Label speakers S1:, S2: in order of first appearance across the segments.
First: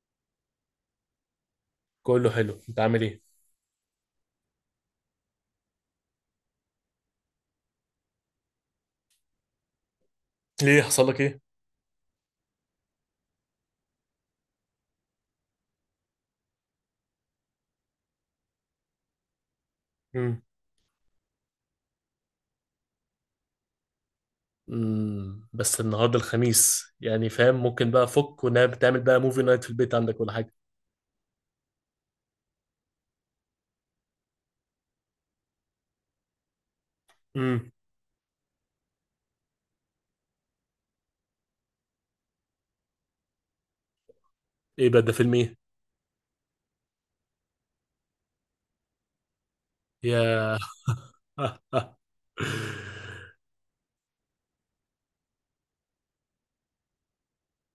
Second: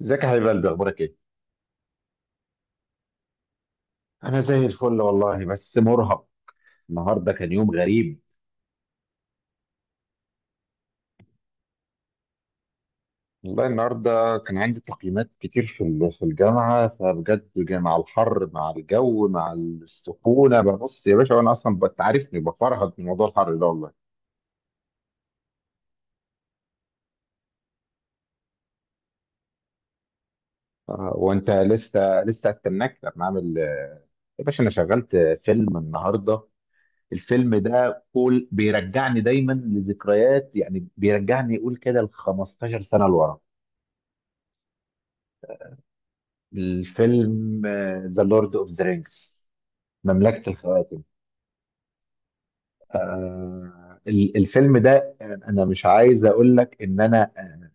S1: ازيك يا حبيب قلبي اخبارك ايه؟
S2: كله حلو، انت عامل ايه؟
S1: انا زي الفل والله بس مرهق. النهارده كان يوم غريب.
S2: ليه؟ حصل لك ايه؟
S1: والله النهارده كان عندي تقييمات كتير في الجامعه، فبجد مع الحر مع الجو مع
S2: امم
S1: السخونه ببص يا باشا، وانا اصلا عارفني بفرهد من موضوع الحر ده والله.
S2: بس النهارده الخميس، يعني فاهم؟ ممكن بقى فك ونام، تعمل بقى موفي نايت في البيت عندك ولا حاجه.
S1: وانت لسه استناك لما اعمل يا باشا انا شغلت فيلم النهارده. الفيلم
S2: امم
S1: ده قول بيرجعني دايما لذكريات، يعني بيرجعني يقول كده ل 15 سنه لورا.
S2: ايه بقى ده؟ فيلم ايه؟
S1: الفيلم ذا لورد اوف ذا رينجز، مملكة
S2: يا
S1: الخواتم. الفيلم ده. انا مش عايز اقول لك ان انا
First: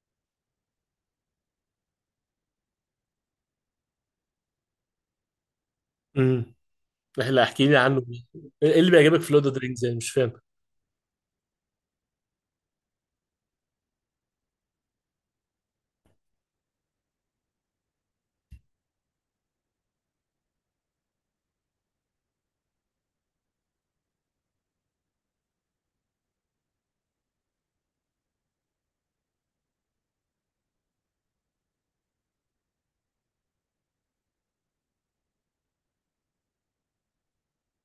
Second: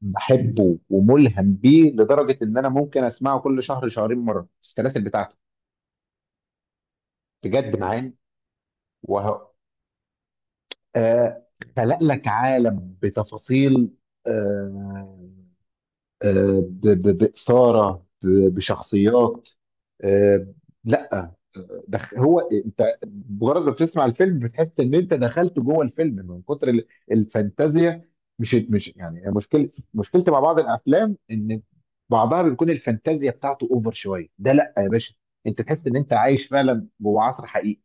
S1: بحبه وملهم بيه لدرجة ان انا ممكن اسمعه كل شهر شهرين مرة السلاسل بتاعته.
S2: امم احنا احكي
S1: بجد
S2: لي عنه.
S1: معايا.
S2: ايه اللي بيعجبك في لورد
S1: وه...
S2: اوف ذا رينجز؟ يعني مش فاهم.
S1: آه خلق لك عالم بتفاصيل. آه آه، بإثارة بشخصيات. آه، لا هو انت مجرد ما بتسمع الفيلم بتحس ان انت دخلت جوه الفيلم من كتر الفانتازيا. مش يعني مشكلتي مع بعض الافلام ان بعضها بتكون الفانتازيا بتاعته اوفر شوية، ده لا يا باشا. انت تحس ان انت عايش فعلا جوه عصر حقيقي.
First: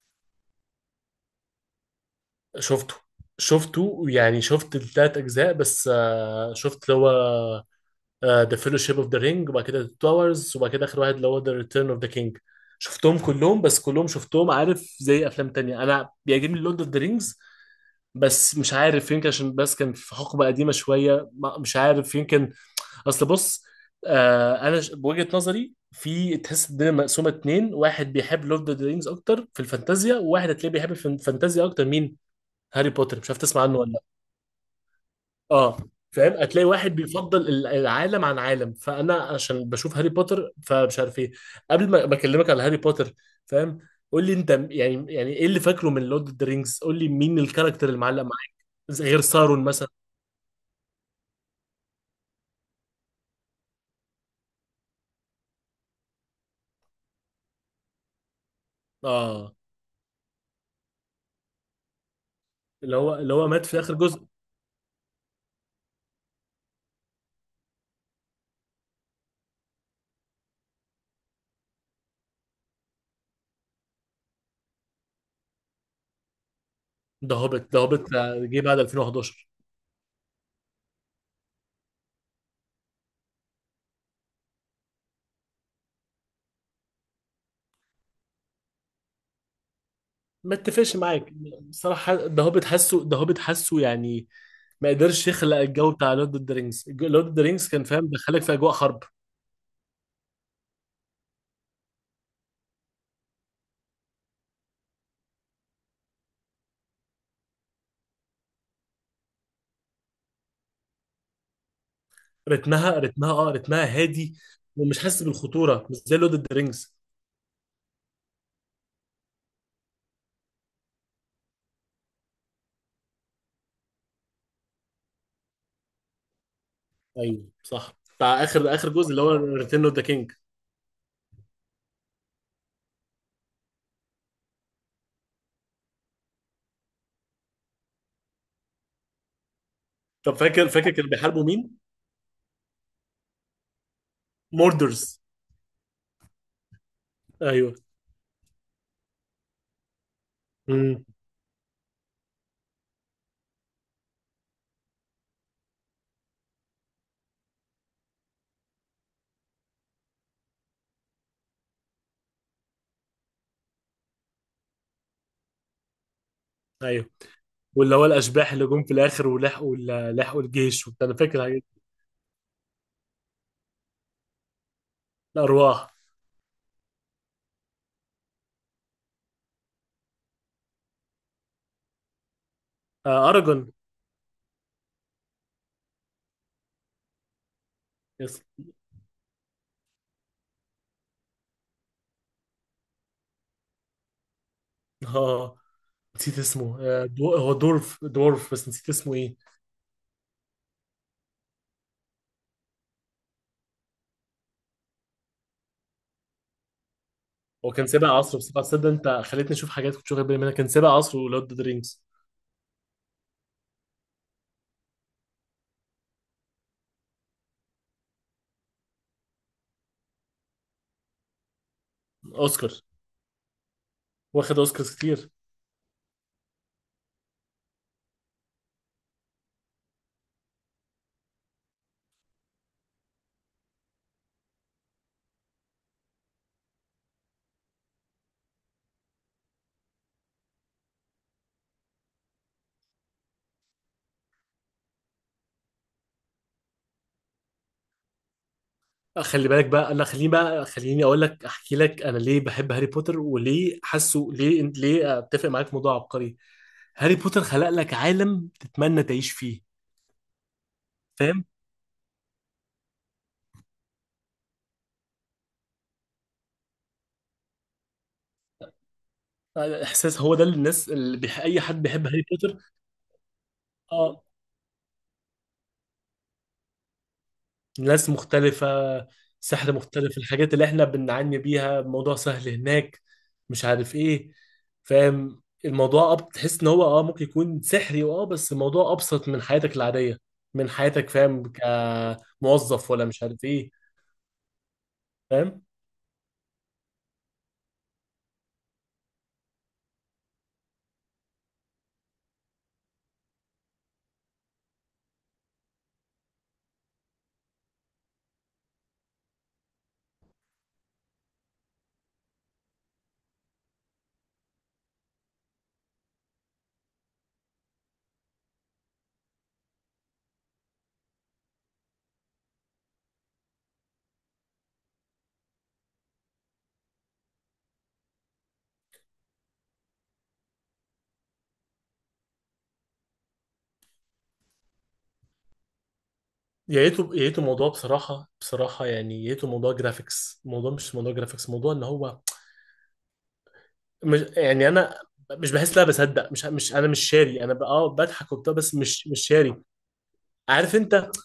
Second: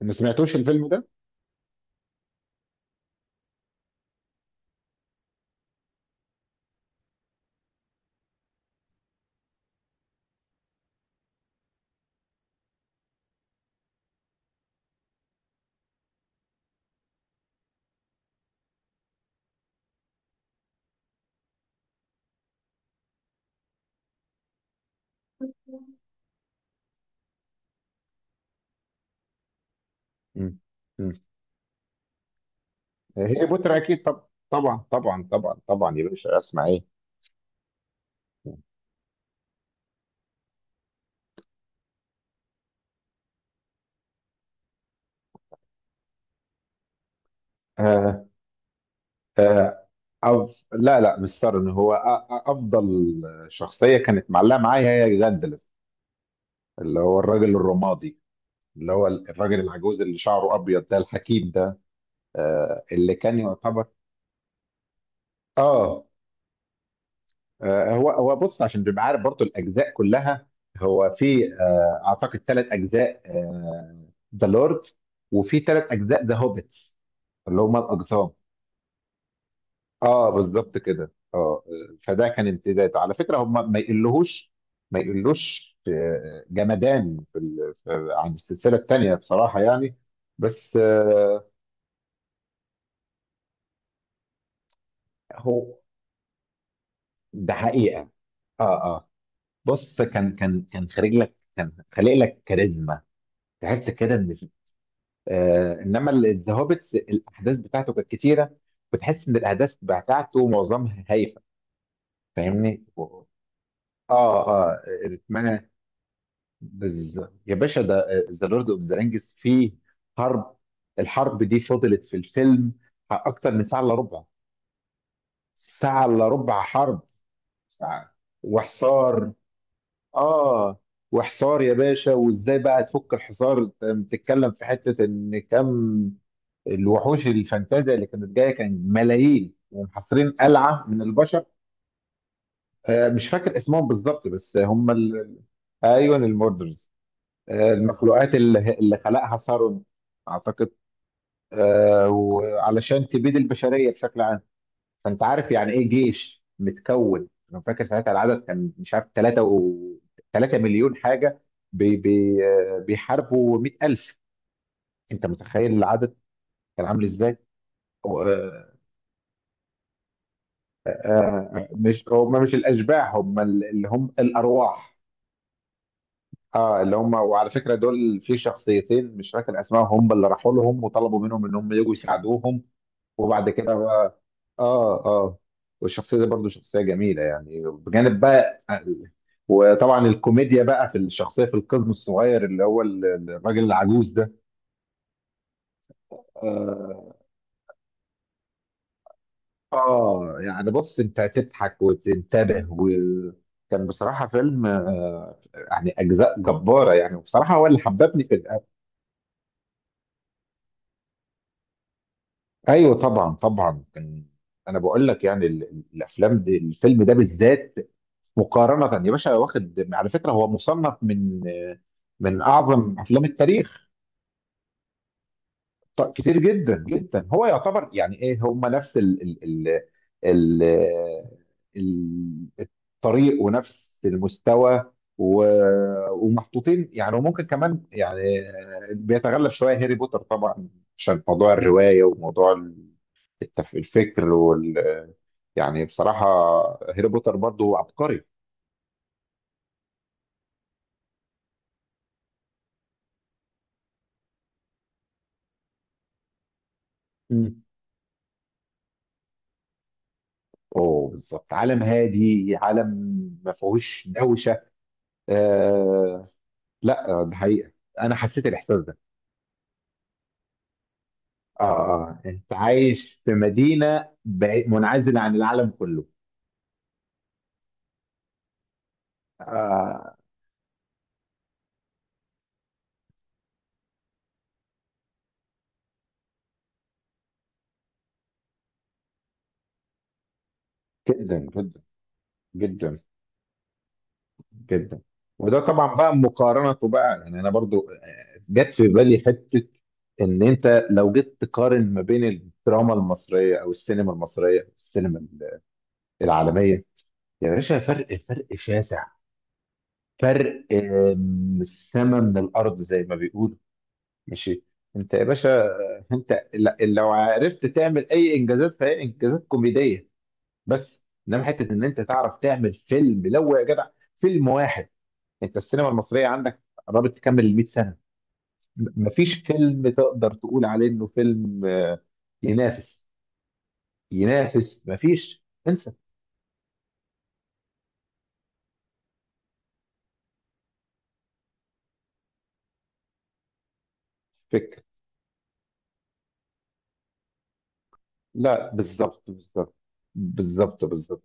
S1: ما سمعتوش الفيلم ده؟
S2: شفته، يعني شفت التلات اجزاء، بس شفت اللي هو ذا فيلوشيب اوف ذا رينج، وبعد كده ذا تاورز، وبعد كده اخر واحد اللي هو ذا ريتيرن اوف ذا كينج. شفتهم كلهم، بس كلهم شفتهم. عارف، زي افلام تانية، انا بيعجبني لورد اوف ذا رينجز، بس مش عارف، يمكن عشان بس كان في حقبة قديمة شوية، مش عارف يمكن. اصل بص، انا بوجهة نظري، في تحس الدنيا مقسومة اتنين، واحد بيحب لورد اوف ذا رينجز اكتر في الفانتازيا، وواحد
S1: مم.
S2: هتلاقيه بيحب
S1: مم.
S2: الفانتازيا اكتر. مين؟ هاري بوتر، مش عارف
S1: هي
S2: تسمع
S1: بوتر
S2: عنه ولا؟
S1: اكيد، طب طبعا طبعا طبعا
S2: اه،
S1: طبعا يا
S2: فاهم،
S1: باشا،
S2: هتلاقي
S1: اسمع ايه.
S2: واحد بيفضل العالم عن عالم، فانا عشان بشوف هاري بوتر، فمش عارف ايه. قبل ما اكلمك على هاري بوتر، فاهم، قول لي انت يعني، يعني ايه اللي فاكره من لورد اوف ذا رينجز؟ قول لي مين الكاركتر اللي معلق
S1: آه
S2: معاك؟ غير سارون
S1: آه
S2: مثلا.
S1: لا لا مش سارن، هو افضل شخصيه كانت معلقه معايا هي جاندلف، اللي هو الراجل الرمادي، اللي هو
S2: اه،
S1: الراجل العجوز اللي شعره ابيض ده الحكيم ده.
S2: اللي هو
S1: اللي
S2: اللي
S1: كان
S2: هو مات في
S1: يعتبر.
S2: اخر جزء.
S1: اه. هو هو بص عشان تبقى عارف برضو الاجزاء كلها، هو في اعتقد ثلاث اجزاء ذا لورد، وفي ثلاث اجزاء ذا هوبيتس
S2: ده
S1: اللي
S2: هوبيت، ده
S1: هما
S2: هوبيت
S1: الاقزام.
S2: جه بعد 2011.
S1: اه بالظبط كده اه. فده كان امتداده على فكره، هم ما يقلوش جمدان عن السلسله الثانيه بصراحه يعني،
S2: ما
S1: بس
S2: اتفقش معاك بصراحه، ده هوبيت حاسه، ده هوبيت حاسه يعني، ما قدرش يخلق
S1: هو
S2: الجو بتاع لورد اوف ذا رينجز. لورد اوف ذا
S1: ده
S2: رينجز كان فاهم
S1: حقيقه.
S2: دخلك في اجواء
S1: اه
S2: حرب.
S1: اه. بص كان خارج لك كان خالق لك كاريزما، تحس كده ان في-. انما الزهوبتس الاحداث بتاعته كانت كتيره، بتحس ان الاحداث بتاعته معظمها هايفه، فاهمني؟
S2: رتمها
S1: و-.
S2: رتمها اه، رتمها هادي،
S1: اه اه
S2: ومش حاسس
S1: رتمها.
S2: بالخطوره، مش زي لورد اوف ذا رينجز.
S1: بز... يا باشا ده ذا لورد اوف ذا رينجز فيه حرب، الحرب دي فضلت في الفيلم اكتر من ساعه الا ربع، ساعه الا ربع حرب،
S2: ايوه صح،
S1: ساعه.
S2: بتاع اخر جزء اللي هو
S1: وحصار.
S2: ريتيرن اوف ذا كينج.
S1: اه. وحصار يا باشا، وازاي بقى تفك الحصار؟ أنت بتتكلم في حته ان كم الوحوش الفانتازيا اللي كانت جايه، كان ملايين ومحاصرين
S2: طب فاكر؟
S1: قلعه
S2: فاكر
S1: من
S2: كانوا
S1: البشر.
S2: بيحاربوا مين؟
S1: مش فاكر اسمهم بالظبط بس هم
S2: موردرز.
S1: ال... ايوه الموردرز.
S2: ايوه.
S1: المخلوقات اللي خلقها ثرون اعتقد،
S2: امم.
S1: وعلشان تبيد البشريه بشكل عام. فانت عارف يعني ايه جيش متكون، انا فاكر ساعتها العدد كان مش عارف 3 و 3 مليون حاجه، بي بي آه، بيحاربوا 100,000. انت متخيل العدد كان عامل
S2: ايوه،
S1: ازاي؟
S2: واللي هو
S1: و-
S2: الاشباح اللي
S1: آه،
S2: جم في الاخر ولحقوا لحقوا الجيش وبتاع، انا فاكر الحاجات دي.
S1: مش هم، مش الاشباح، هم اللي هم الارواح.
S2: الارواح.
S1: اه اللي هم، وعلى فكره دول في شخصيتين مش فاكر اسمائهم، هم اللي راحوا لهم وطلبوا منهم ان هم يجوا يساعدوهم.
S2: آه
S1: وبعد
S2: اراجون.
S1: كده بقى اه اه، والشخصيه دي برضو شخصيه جميله يعني، بجانب
S2: يس.
S1: بقى وطبعا الكوميديا بقى في الشخصيه، في القزم الصغير اللي هو الراجل العجوز ده.
S2: اه، نسيت اسمه، آه
S1: اه.
S2: دو... هو دورف، بس نسيت اسمه ايه.
S1: يعني بص انت هتضحك وتنتبه، وكان بصراحه فيلم آه،، يعني اجزاء جباره يعني، وبصراحه هو
S2: هو
S1: اللي
S2: كان سابق
S1: حببني في
S2: عصره، بس
S1: الأب.
S2: تصدق انت خليتني اشوف حاجات كنت واخد بالي منها؟ كان سابق عصره لورد اوف ذا رينجز.
S1: ايوه طبعا طبعا كان. انا بقول لك يعني الافلام دي الفيلم ده بالذات، مقارنة يا باشا، واخد على فكرة هو مصنف من
S2: اوسكار،
S1: أعظم أفلام التاريخ.
S2: واخد اوسكارز كتير.
S1: كتير جدا جدا، هو يعتبر يعني إيه، هم نفس ال ال- الطريق ونفس المستوى، ومحطوطين يعني، وممكن كمان يعني بيتغلب شوية هاري بوتر طبعا، عشان موضوع الرواية وموضوع الفكر وال، يعني بصراحة هاري بوتر برضه عبقري.
S2: خلي بالك بقى، لا خليني بقى خليني اقول لك، احكي لك انا ليه بحب هاري بوتر وليه حاسه، ليه اتفق معاك في موضوع عبقري. هاري بوتر خلق لك عالم تتمنى تعيش فيه،
S1: اوه
S2: فاهم؟
S1: بالظبط، عالم هادي، عالم ما فيهوش دوشه. آه لا ده حقيقه، انا حسيت الاحساس ده.
S2: احساس، هو ده اللي الناس اللي اي
S1: اه
S2: حد بيحب
S1: اه،
S2: هاري
S1: انت
S2: بوتر.
S1: عايش في مدينه
S2: اه،
S1: منعزله عن العالم كله.
S2: ناس مختلفة، سحر
S1: آه
S2: مختلف، الحاجات اللي احنا بنعاني بيها الموضوع سهل هناك، مش عارف ايه، فاهم الموضوع. اه، بتحس ان هو اه ممكن يكون سحري، اه، بس الموضوع ابسط من حياتك العادية، من حياتك،
S1: جدا
S2: فاهم؟
S1: جدا
S2: كموظف
S1: جدا
S2: ولا مش عارف ايه،
S1: جدا. وده
S2: فاهم؟
S1: طبعا بقى مقارنته بقى يعني، انا برضو جت في بالي حته ان انت لو جيت تقارن ما بين الدراما المصريه او السينما المصريه والسينما العالميه، يا باشا فرق، فرق شاسع، فرق السما من الارض زي ما بيقولوا. ماشي. انت يا باشا انت لو عرفت تعمل اي انجازات فهي انجازات كوميديه بس، انما حته ان انت تعرف تعمل فيلم، لو يا جدع فيلم واحد، انت السينما المصريه عندك قربت تكمل ال 100 سنه، مفيش فيلم تقدر تقول عليه انه فيلم ينافس ينافس مفيش، انسى.
S2: يا ريته يا ريته موضوع، بصراحة بصراحة يعني، يا ريته موضوع جرافيكس. الموضوع مش موضوع جرافيكس، موضوع ان هو، مش يعني،
S1: فكر.
S2: انا مش بحس ان انا بصدق. مش مش انا مش شاري، انا اه بضحك وبتاع،
S1: لا
S2: بس
S1: بالظبط
S2: مش شاري.
S1: بالظبط
S2: عارف
S1: بالظبط
S2: انت
S1: بالظبط.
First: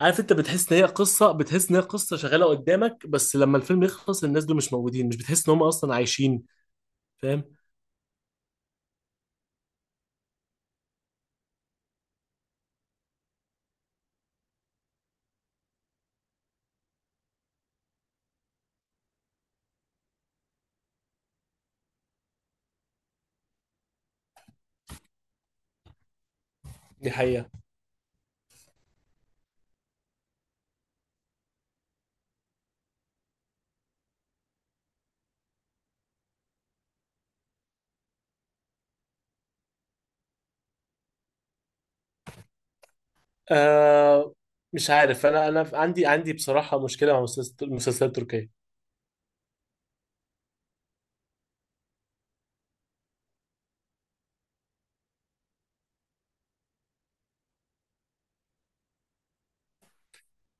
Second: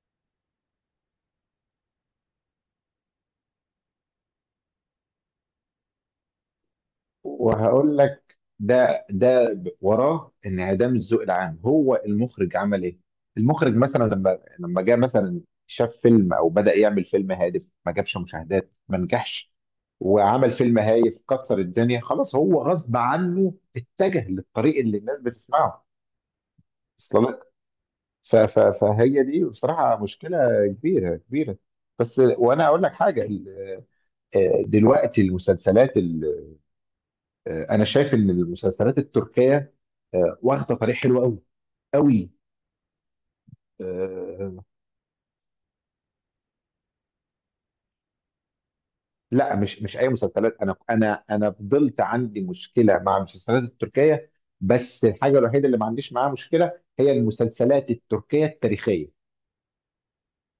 S2: عارف انت بتحس ان هي قصه، بتحس ان هي قصه شغاله قدامك، بس لما الفيلم يخلص الناس دول مش موجودين، مش بتحس ان هم اصلا عايشين، فاهم؟
S1: وهقول لك ده وراه انعدام الذوق العام، هو المخرج عمل ايه؟ المخرج مثلا، لما جه مثلا شاف فيلم او بدأ يعمل فيلم هادف، ما جابش مشاهدات ما نجحش، وعمل فيلم هايف كسر الدنيا، خلاص هو غصب عنه اتجه للطريق اللي الناس بتسمعه.
S2: دي
S1: اصل
S2: حقيقه.
S1: لك. فهي دي بصراحة مشكلة كبيرة كبيرة. بس وانا اقول لك حاجة، ال-. دلوقتي المسلسلات، انا شايف ان المسلسلات التركيه واخده طريق حلو قوي قوي.
S2: آه،
S1: آه،
S2: مش عارف، انا انا عندي، بصراحه مشكله مع المسلسلات، المسلسلات التركيه.
S1: لا مش اي مسلسلات، انا فضلت عندي مشكله مع المسلسلات التركيه، بس الحاجه الوحيده اللي ما عنديش معاها مشكله هي المسلسلات التركيه التاريخيه.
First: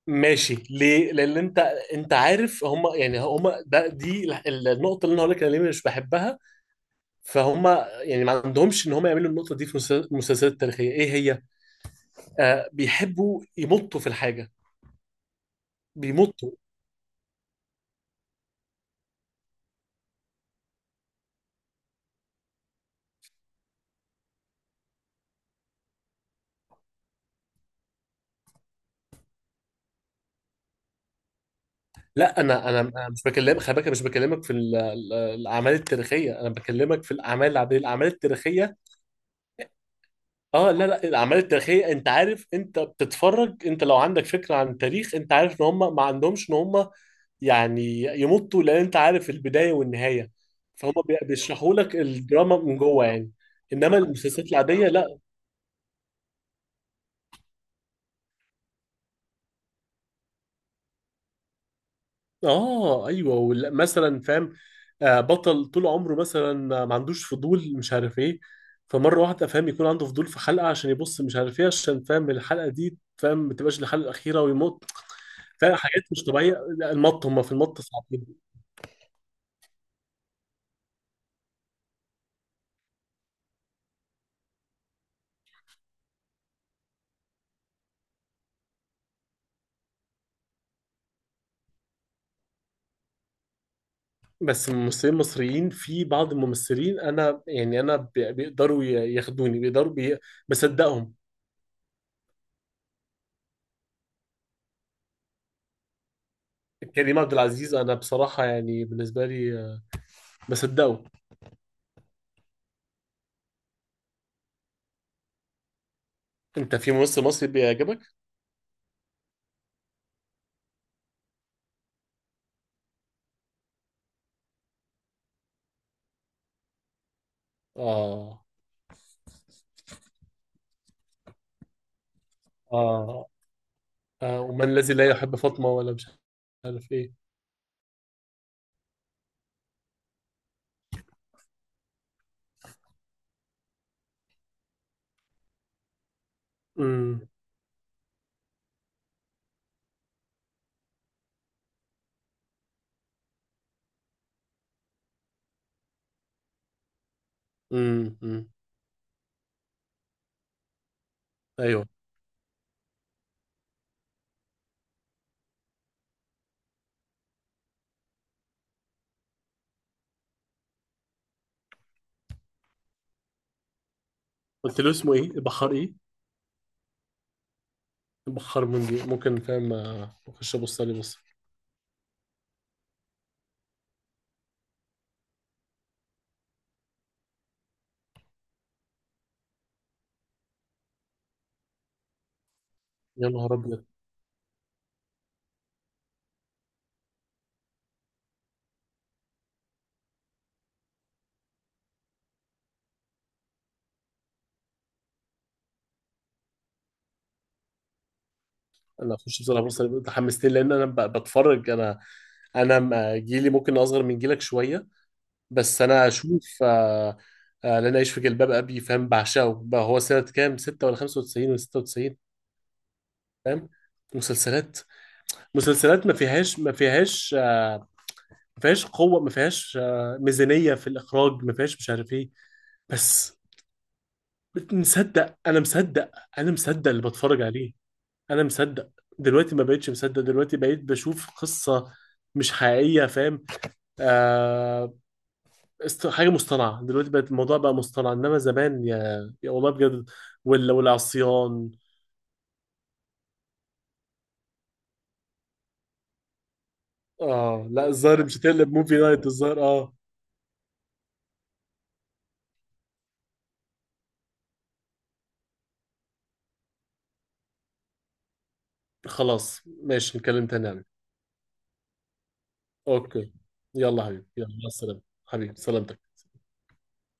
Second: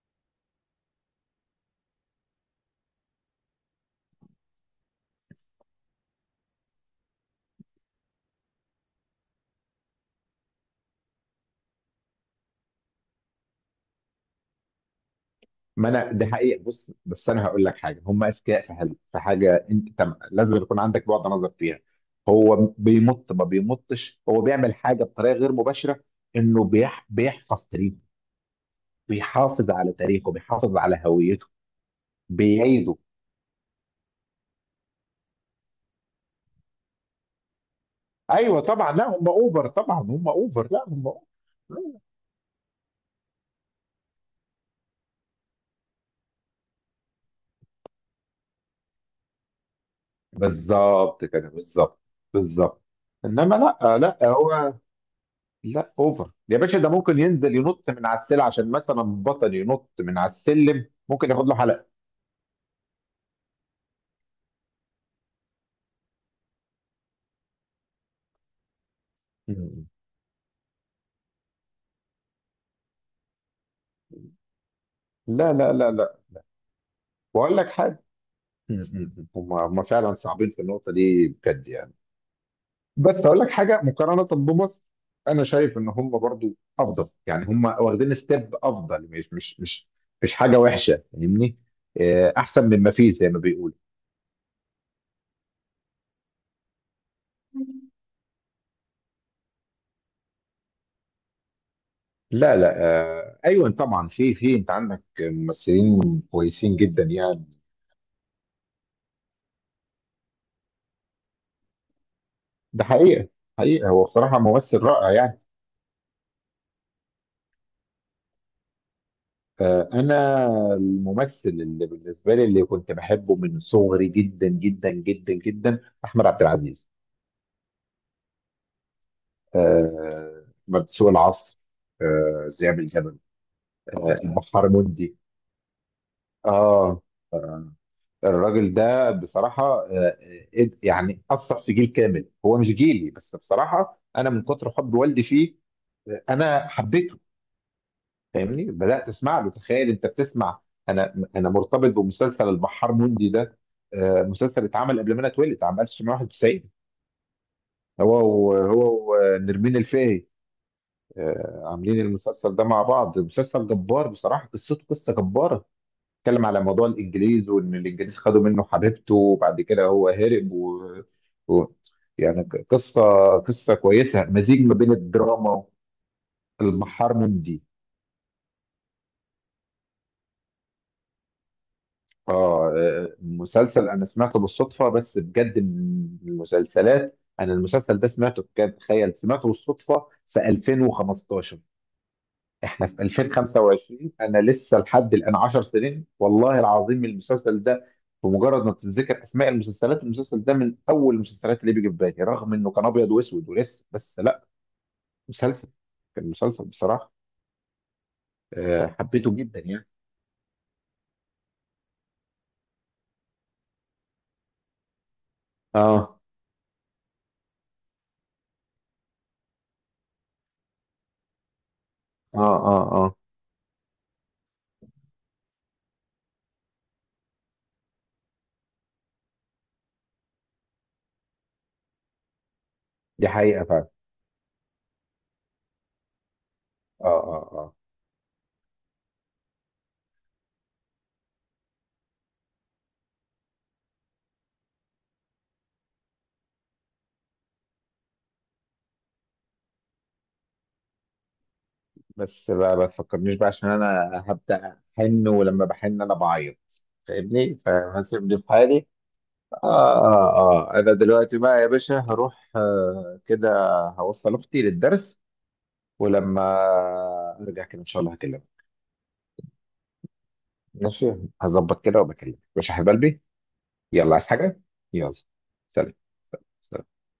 S2: ماشي ليه؟ لان انت، انت عارف هم يعني، هم ده، دي النقطه اللي انا هقول لك انا ليه مش بحبها. فهم يعني، ما عندهمش ان هم يعملوا النقطه دي في المسلسلات التاريخيه. ايه هي؟ آه، بيحبوا يمطوا في الحاجه،
S1: ما انا ده
S2: بيمطوا.
S1: حقيقه، بص بس انا هقول لك حاجه، هم اذكياء في حاجه، في حاجه انت لازم يكون عندك بعد نظر فيها. هو بيمط ما بيمطش، هو بيعمل حاجه بطريقه غير مباشره، انه بيحفظ تاريخ، بيحافظ على تاريخه، بيحافظ على هويته،
S2: لا، انا انا
S1: بيعيده.
S2: أنا مش بكلمك، خلي بالك، أنا مش بكلمك في الاعمال التاريخيه، انا بكلمك في الاعمال العاديه. الاعمال
S1: ايوه
S2: التاريخيه،
S1: طبعا، لا هم اوفر طبعا، هم اوفر،
S2: اه،
S1: لا
S2: لا لا
S1: هم أوفر.
S2: الاعمال التاريخيه، انت عارف، انت بتتفرج انت لو عندك فكره عن التاريخ، انت عارف ان هم ما عندهمش ان هم يعني يمطوا، لان انت عارف البدايه والنهايه. فهم،
S1: بالظبط كده
S2: بيشرحوا لك
S1: بالظبط
S2: الدراما من
S1: بالظبط.
S2: جوه يعني.
S1: انما
S2: انما
S1: لا لا
S2: المسلسلات
S1: هو.
S2: العاديه لا.
S1: لا اوفر يا باشا، ده ممكن ينزل ينط من على السلة، عشان مثلا بطل ينط من على السلم ممكن ياخد له حلقة.
S2: اه ايوه، مثلا، فاهم، بطل طول عمره مثلا ما عندوش فضول، مش عارف ايه، فمره واحده، فاهم،
S1: م-م.
S2: يكون عنده فضول في حلقه عشان يبص مش عارف ايه، عشان، فاهم، الحلقه دي، فاهم، ما تبقاش الحلقه الاخيره ويموت.
S1: لا لا
S2: فاهم،
S1: لا
S2: حاجات
S1: لا.
S2: مش طبيعيه. لا، المط، هم في
S1: واقول لك
S2: المط
S1: حاجة.
S2: صعبين.
S1: م-م. هم فعلا صعبين في النقطة دي بجد يعني، بس هقول لك حاجه مقارنه بمصر، انا شايف ان هم برضو افضل يعني، هم واخدين ستيب افضل، مش حاجه وحشه فاهمني، احسن مما فيه زي ما بيقولوا.
S2: بس الممثلين المصريين، في بعض الممثلين، انا يعني انا بيقدروا ياخدوني، بصدقهم.
S1: لا لا ايوه طبعا، في في انت عندك ممثلين كويسين جدا
S2: كريم عبد
S1: يعني.
S2: العزيز، انا بصراحه يعني بالنسبه لي، بصدقه.
S1: ده حقيقه. حقيقه هو بصراحه ممثل رائع يعني.
S2: انت في ممثل مصري بيعجبك؟
S1: انا الممثل اللي بالنسبه لي اللي كنت بحبه من صغري جدا جدا جدا جدا، احمد عبد العزيز.
S2: اه
S1: آه سوق العصر. ذئاب الجبل.
S2: اه آه، ومن
S1: البحار
S2: الذي لا
S1: مندي.
S2: يحب فاطمة، ولا مش عارف
S1: اه
S2: ايه.
S1: الراجل ده بصراحة آه، يعني أثر في جيل كامل، هو مش جيلي بس بصراحة أنا من كتر حب والدي فيه أنا حبيته.
S2: امم
S1: فاهمني بدأت أسمع له، تخيل أنت بتسمع، أنا مرتبط بمسلسل البحار مندي ده. مسلسل اتعمل قبل ما أنا اتولد عام 1991، هو
S2: أمم.
S1: هو ونرمين الفقي
S2: ايوه،
S1: عاملين المسلسل ده مع بعض، مسلسل جبار بصراحة، قصته قصة جبارة. اتكلم على موضوع الإنجليز، وإن الإنجليز خدوا منه حبيبته، وبعد كده هو هرب و... و... يعني قصة، قصة كويسة، مزيج ما
S2: قلت له
S1: بين
S2: اسمه ايه؟
S1: الدراما
S2: بحار ايه؟
S1: والمحار مندي.
S2: بحار منجي، ممكن، فاهم، اخش ابص عليه، بص.
S1: اه. مسلسل أنا سمعته بالصدفة، بس بجد من المسلسلات، أنا المسلسل ده سمعته بجد، تخيل سمعته بالصدفة في 2015، احنا في
S2: يا نهار ابيض،
S1: 2025، انا لسه لحد الان 10 سنين، والله العظيم المسلسل ده بمجرد ما بتتذكر اسماء المسلسلات، المسلسل ده من اول المسلسلات اللي بيجي في بالي، رغم انه كان ابيض واسود ولسه، بس لا، مسلسل، كان مسلسل بصراحه
S2: انا
S1: حبيته
S2: اخش
S1: جدا
S2: بصراحه ابص
S1: يعني.
S2: عليه، أنت حمستني. لان انا بتفرج، انا جيلي ممكن اصغر من جيلك شويه، بس انا
S1: اه
S2: اشوف لن اعيش في جلباب ابي، فاهم، بعشقه بقى، هو سنه كام؟ 6 ولا 95 ولا 96؟
S1: اه اه اه.
S2: فاهم، مسلسلات مسلسلات ما فيهاش، ما فيهاش قوه، ما فيهاش ميزانيه في الاخراج، ما فيهاش مش عارف ايه،
S1: دي
S2: بس
S1: حقيقه فعلا.
S2: مصدق، انا مصدق، انا مصدق اللي
S1: اه
S2: بتفرج
S1: اه
S2: عليه،
S1: اه.
S2: انا مصدق. دلوقتي ما بقتش مصدق، دلوقتي بقيت بشوف قصه مش حقيقيه، فاهم؟ آه، حاجه مصطنعه، دلوقتي بقت الموضوع بقى مصطنع، انما زمان، يا يا والله بجد، ولا والعصيان.
S1: بس بقى ما تفكرنيش بقى، عشان انا هبدا احن، ولما بحن انا بعيط، فاهمني،
S2: اه لا، الظاهر
S1: فسيبني
S2: مش
S1: في
S2: هتقلب
S1: حالي.
S2: موفي نايت، الظاهر
S1: آه
S2: اه.
S1: آه أنا دلوقتي بقى يا باشا هروح كده، هوصل أختي للدرس، ولما أرجع كده إن شاء الله هكلمك.
S2: خلاص ماشي، نتكلم تاني يعني.
S1: ماشي. هظبط كده وبكلمك، مش حبيب قلبي؟
S2: اوكي، يلا
S1: يلا عايز
S2: حبيبي، يلا
S1: حاجة؟
S2: مع السلامه.
S1: يلا.
S2: حبيبي
S1: سلام.
S2: سلامتك.
S1: سلام.